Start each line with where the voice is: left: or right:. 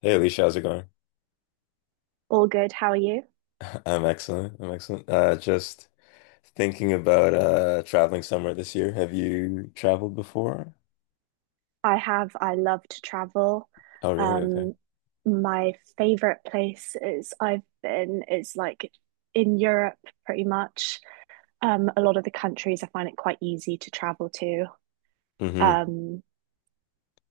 left: Hey Alicia, how's it going?
right: All good. How are you?
left: I'm excellent. I'm excellent. Just thinking about traveling somewhere this year. Have you traveled before?
right: I have. I love to travel.
left: Oh, really? Okay.
right: Um, my favorite place is I've been is like in Europe, pretty much. A lot of the countries I find it quite easy to travel to.
left: Mm-hmm.
right: Um,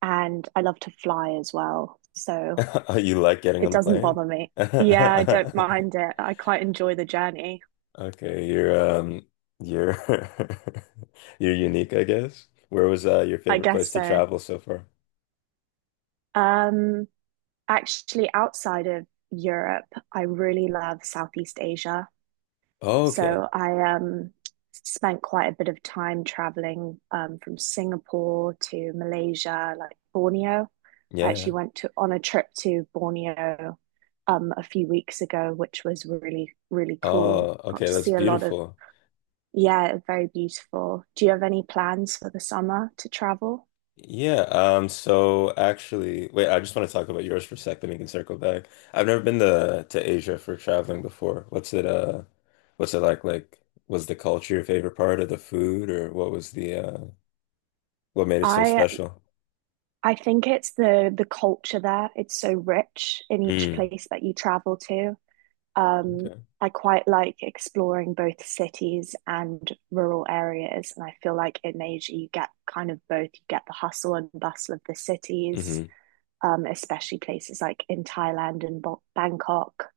right: and I love to fly as well, so
left: Oh, you like getting
right: it
left: on the
right: doesn't
left: plane?
right: bother me. Yeah, I don't mind it. I quite enjoy the journey.
left: Okay, you're you're you're unique, I guess. Where was your
right: I
left: favorite place
right: guess
left: to
right: so.
left: travel so far?
right: Um, Actually, outside of Europe, I really love Southeast Asia.
left: Oh, okay.
right: So I spent quite a bit of time traveling from Singapore to Malaysia, like Borneo. I actually
left: Yeah.
right: went to on a trip to Borneo a few weeks ago, which was really, really cool.
left: Oh,
right: Got
left: okay.
right: to
left: That's
right: see a lot of,
left: beautiful.
right: yeah, very beautiful. Do you have any plans for the summer to travel?
left: Yeah, so actually, wait, I just want to talk about yours for a sec, then we can circle back. I've never been to Asia for traveling before. What's it what's it like? Like, was the culture your favorite part of the food, or what was the what made it so
right: I
left: special?
right: I think it's the culture there. It's so rich in each
left: Mm.
right: place that you travel to. Um,
left: Okay.
right: I quite like exploring both cities and rural areas, and I feel like in Asia you get kind of both. You get the hustle and bustle of the cities,
left: Hmm.
right: especially places like in Thailand and Bangkok.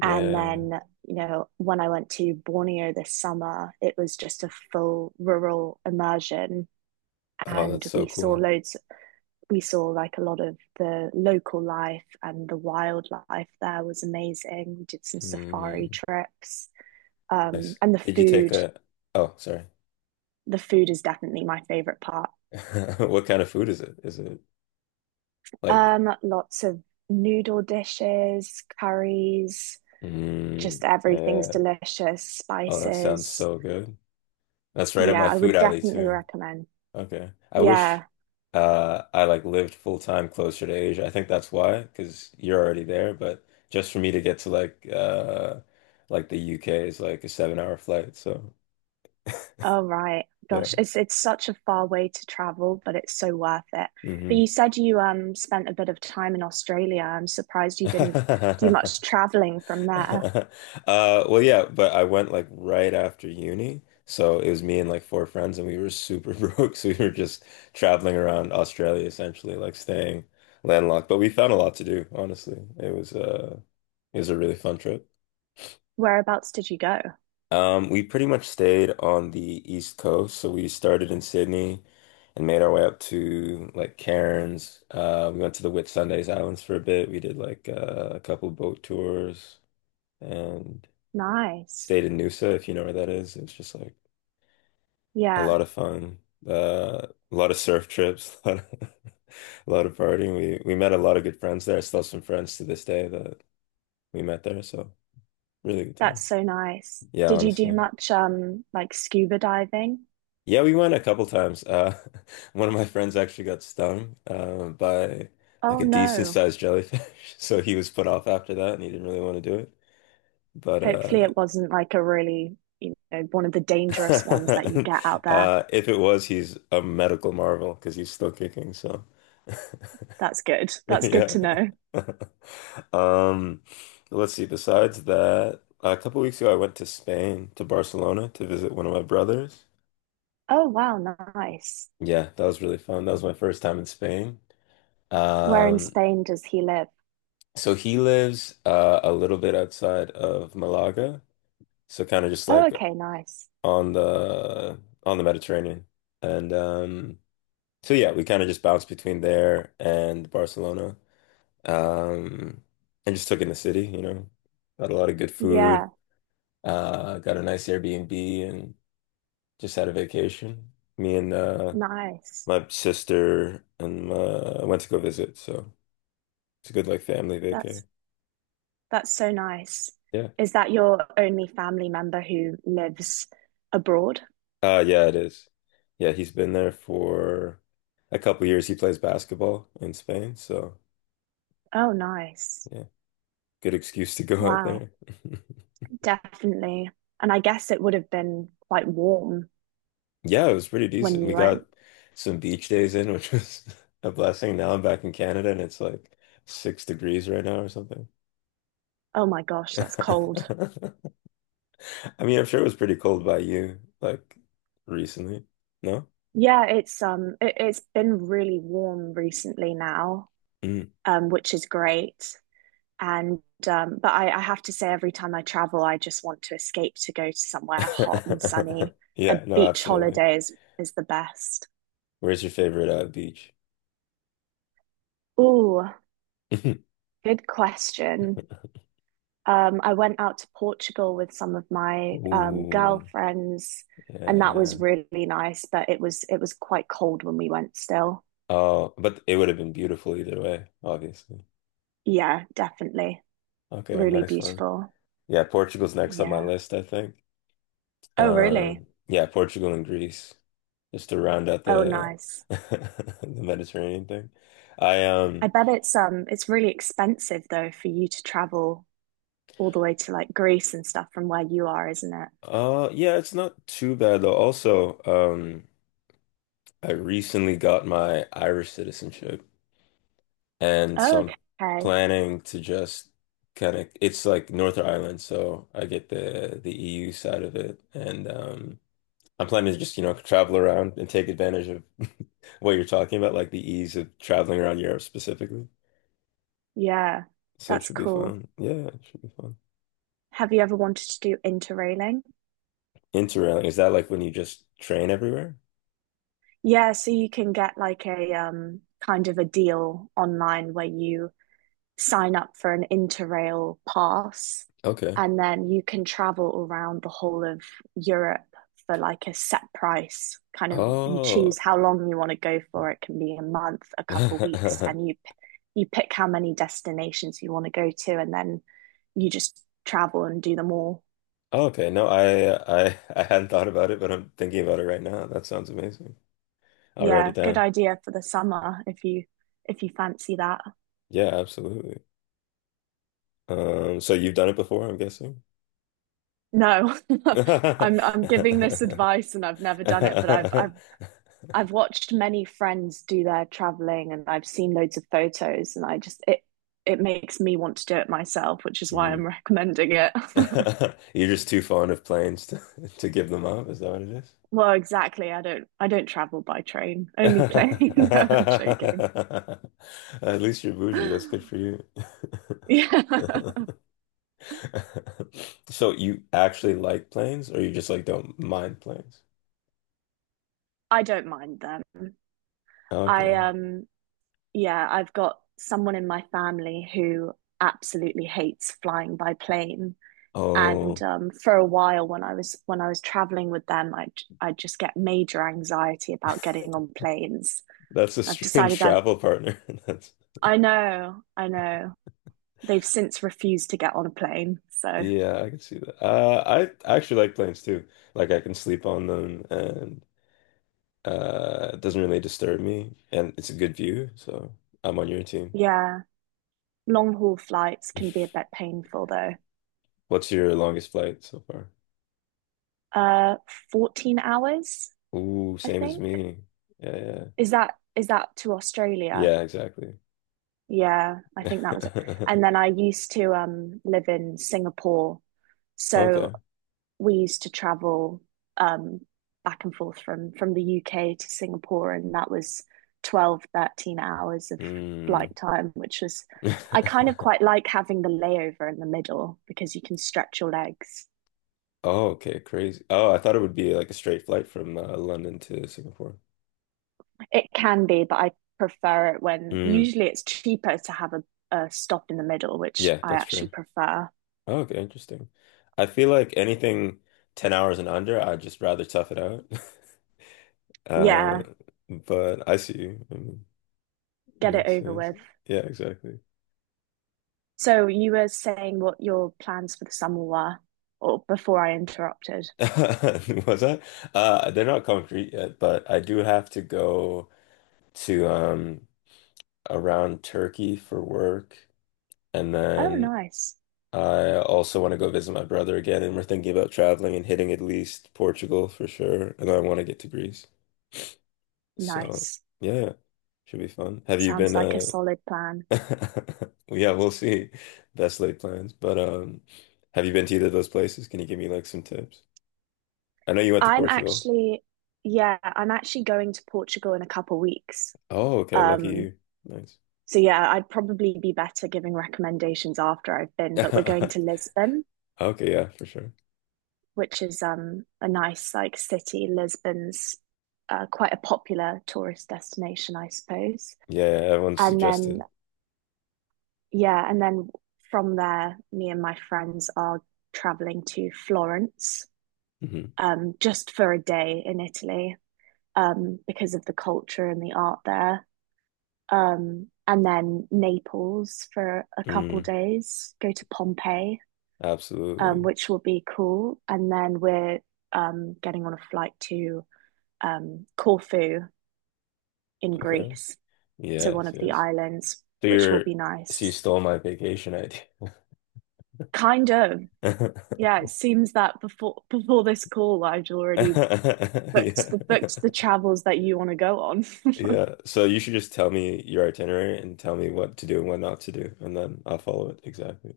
right: And then, you know, when I went to Borneo this summer, it was just a full rural immersion,
left: Oh,
right: and
left: that's so
right: we saw
left: cool.
right: loads. We saw like a lot of the local life and the wildlife there was amazing. We did some safari
left: Mm.
right: trips
left: Nice.
right: and the
left: Did you take
right: food.
left: a oh, sorry.
right: The food is definitely my favorite part.
left: What kind of food is it? Is it like
right: Lots of noodle dishes, curries, just
left: mm,
right: everything's
left: yeah.
right: delicious,
left: Oh, that sounds
right: spices.
left: so good. That's right up
right: Yeah,
left: my
right: I
left: food
right: would
left: alley
right: definitely
left: too.
right: recommend.
left: Okay. I wish
right: Yeah.
left: I like lived full time closer to Asia. I think that's why, because you're already there, but just for me to get to like like the UK is like a 7 hour flight. So
right: All right.
left: yeah.
right: Gosh, it's such a far way to travel, but it's so worth it. But
left: Hmm.
right: you said you spent a bit of time in Australia. I'm surprised you didn't do much traveling from there.
left: Well yeah, but I went like right after uni. So it was me and like four friends and we were super broke. So we were just traveling around Australia essentially, like staying landlocked. But we found a lot to do, honestly. It was it was a really fun trip.
right: Whereabouts did you go?
left: We pretty much stayed on the East Coast, so we started in Sydney and made our way up to like Cairns. We went to the Whitsundays Islands for a bit. We did like a couple boat tours and
right: Nice.
left: stayed in Noosa, if you know where that is. It was just like a
right: Yeah.
left: lot of fun. A lot of surf trips, a lot of partying. We met a lot of good friends there. Still some friends to this day that we met there, so really good
right: That's
left: times.
right: so nice.
left: Yeah,
right: Did you do
left: honestly.
right: much like scuba diving?
left: Yeah, we went a couple times. One of my friends actually got stung by like
right: Oh
left: a decent
right: no.
left: sized jellyfish, so he was put off after that, and he didn't really want to do it. But
right: Hopefully it wasn't like a really, you know, one of the dangerous ones that you get out there.
left: if it was, he's a medical marvel because he's still kicking. So
right: That's good. That's good
left: yeah.
right: to know.
left: Um, let's see. Besides that, a couple weeks ago, I went to Spain to Barcelona to visit one of my brothers.
right: Oh wow, nice.
left: Yeah, that was really fun. That was my first time in Spain.
right: Where in
left: Um,
right: Spain does he live?
left: So he lives a little bit outside of Malaga, so kind of just
right: Oh,
left: like
right: okay, nice.
left: on the Mediterranean. And so yeah, we kind of just bounced between there and Barcelona, um, and just took in the city. You know, got a lot of good food,
right: Yeah,
left: got a nice Airbnb, and just had a vacation. Me and
right: nice.
left: my sister and went to go visit, so it's a good like family vacay.
right: That's that's so nice.
left: Yeah.
right: Is that your only family member who lives abroad?
left: Uh, yeah, it is. Yeah, he's been there for a couple years. He plays basketball in Spain, so
right: Oh, nice.
left: yeah, good excuse to go out
right: Wow.
left: there.
right: Definitely. And I guess it would have been quite warm
left: Yeah, it was pretty
right: when
left: decent. We
right: you
left: got
right: went.
left: some beach days in, which was a blessing. Now I'm back in Canada and it's like 6 degrees right now or something.
right: Oh my gosh,
left: I
right: that's cold.
left: mean, I'm sure it was pretty cold by you, like recently. No?
right: Yeah, it's been really warm recently now,
left: Mm.
right: which is great. And but I have to say every time I travel, I just want to escape to go to somewhere hot and sunny. A
left: Yeah, no,
right: beach
left: absolutely.
right: holiday is the best.
left: Where's your favorite beach?
right: Ooh, good question. Um, I went out to Portugal with some of my
left: Ooh.
right: girlfriends, and that was
left: Yeah.
right: really nice. But it was quite cold when we went still.
left: Oh, but it would have been beautiful either way, obviously.
right: Yeah, definitely.
left: Okay,
right: Really
left: nice one.
right: beautiful.
left: Yeah, Portugal's next on my
right: Yeah.
left: list, I think.
right: Oh, really?
left: Yeah, Portugal and Greece, just to round out
right: Oh,
left: the
right: nice.
left: the Mediterranean thing. I
right: I
left: um
right: bet it's really expensive though for you to travel all the way to like Greece and stuff from where you are, isn't it?
left: uh yeah, it's not too bad though. Also, um, I recently got my Irish citizenship and
right: Oh,
left: so I'm
right: okay.
left: planning to just kind of it's like Northern Ireland, so I get the EU side of it, and um, I'm planning to just, you know, travel around and take advantage of what you're talking about, like the ease of traveling around Europe specifically.
right: Yeah,
left: So it
right: that's
left: should be
right: cool.
left: fun. Yeah, it should be fun.
right: Have you ever wanted to do interrailing?
left: Interrailing, is that like when you just train everywhere?
right: Yeah, so you can get like a kind of a deal online where you sign up for an Interrail pass
left: Okay.
right: and then you can travel around the whole of Europe for like a set price. Kind of you choose
left: Oh.
right: how long you want to go for. It can be a month, a couple weeks, and you pick how many destinations you want to go to and then you just travel and do them all.
left: Okay. No, I hadn't thought about it, but I'm thinking about it right now. That sounds amazing. I'll write it
right: Yeah, good
left: down.
right: idea for the summer if you fancy that.
left: Yeah, absolutely. So you've done it before, I'm guessing.
right: No, I'm giving this advice and I've never done it, but I've watched many friends do their traveling and I've seen loads of photos and I just it makes me want to do it myself, which is why
left: Hmm.
right: I'm recommending it.
left: You're just too fond of planes to, to give them up. Is that what it is?
right: Well, exactly. I don't travel by train, only plane. No, I'm joking.
left: At least you're bougie. That's good for you.
right: Yeah.
left: So you actually like planes, or you just like don't mind planes?
right: I don't mind them. I
left: Okay.
right: Yeah, I've got someone in my family who absolutely hates flying by plane. And
left: Oh,
right: for a while when I was traveling with them I just get major anxiety about getting on planes.
left: that's a
right: i've
left: strange
right: decided i
left: travel partner. That's
right: I know they've since refused to get on a plane, so
left: yeah, I can see that. I actually like planes too. Like I can sleep on them, and uh, it doesn't really disturb me, and it's a good view, so I'm on your team.
right: yeah, long haul flights can be a bit painful though.
left: What's your longest flight so far?
right: uh 14 hours,
left: Ooh,
right: I
left: same as
right: think.
left: me. Yeah, yeah.
right: Is that to Australia?
left: Yeah, exactly.
right: Yeah, I think that was it. And then I used to live in Singapore, so
left: Okay.
right: we used to travel um, back and forth from the UK to Singapore, and that was 12-13 hours of flight
left: Mm.
right: time, which was I kind of quite like having the layover in the middle because you can stretch your legs.
left: Oh, okay, crazy. Oh, I thought it would be like a straight flight from London to Singapore.
right: It can be, but I prefer it when
left: Mm.
right: usually it's cheaper to have a stop in the middle, which
left: Yeah,
right: I
left: that's
right: actually
left: true.
right: prefer.
left: Oh, okay, interesting. I feel like anything 10 hours and under, I'd just rather tough it out. Uh,
right: Yeah,
left: but I see you.
right: get it
left: Makes
right: over
left: sense.
right: with.
left: Yeah, exactly.
right: So you were saying what your plans for the summer were, or before I interrupted.
left: Was that? They're not concrete yet, but I do have to go to um, around Turkey for work, and
right: Oh,
left: then
right: nice.
left: I also want to go visit my brother again, and we're thinking about traveling and hitting at least Portugal for sure, and I want to get to Greece. So
right: Nice.
left: yeah, should be fun. Have you
right: Sounds
left: been?
right: like a solid plan.
left: Yeah, we'll see. Best laid plans, but have you been to either of those places? Can you give me like some tips? I know you went to
right: I'm
left: Portugal.
right: actually, yeah, I'm actually going to Portugal in a couple weeks.
left: Oh, okay. Lucky
right: Um,
left: you. Nice.
right: so yeah, I'd probably be better giving recommendations after I've been, but we're going to Lisbon,
left: Okay, yeah, for sure.
right: which is a nice like city. Lisbon's quite a popular tourist destination, I suppose.
left: Yeah, yeah, everyone
right: And then
left: suggested.
right: yeah, and then from there, me and my friends are traveling to Florence,
left: Hmm.
right: just for a day in Italy. Because of the culture and the art there. And then Naples for a couple
left: Mm,
right: days, go to Pompeii,
left: absolutely.
right: which will be cool. And then we're getting on a flight to Corfu in
left: Okay.
right: Greece, so one
left: Yes,
right: of the
left: yes.
right: islands,
left: So
right: which will
left: you're,
right: be
left: so
right: nice.
left: you stole my vacation idea.
right: Kind of. Yeah, it seems that before before this call, I would already booked
left: Yeah.
right: the booked the travels that you want to go on.
left: Yeah. So you should just tell me your itinerary and tell me what to do and what not to do, and then I'll follow it exactly.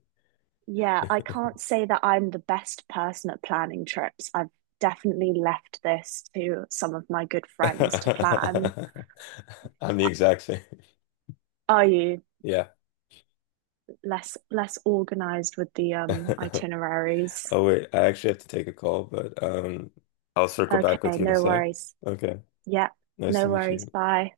right: Yeah, I can't say that I'm the best person at planning trips. I've definitely left this to some of my good friends to plan.
left: I'm the exact same.
right: Are you
left: Yeah.
right: less organized with the itineraries?
left: Oh wait, I actually have to take a call, but um, I'll circle
right: Okay,
left: back with you in a
right: no
left: sec.
right: worries.
left: Okay.
right: Yeah,
left: Nice to
right: no
left: meet
right: worries.
left: you.
right: Bye.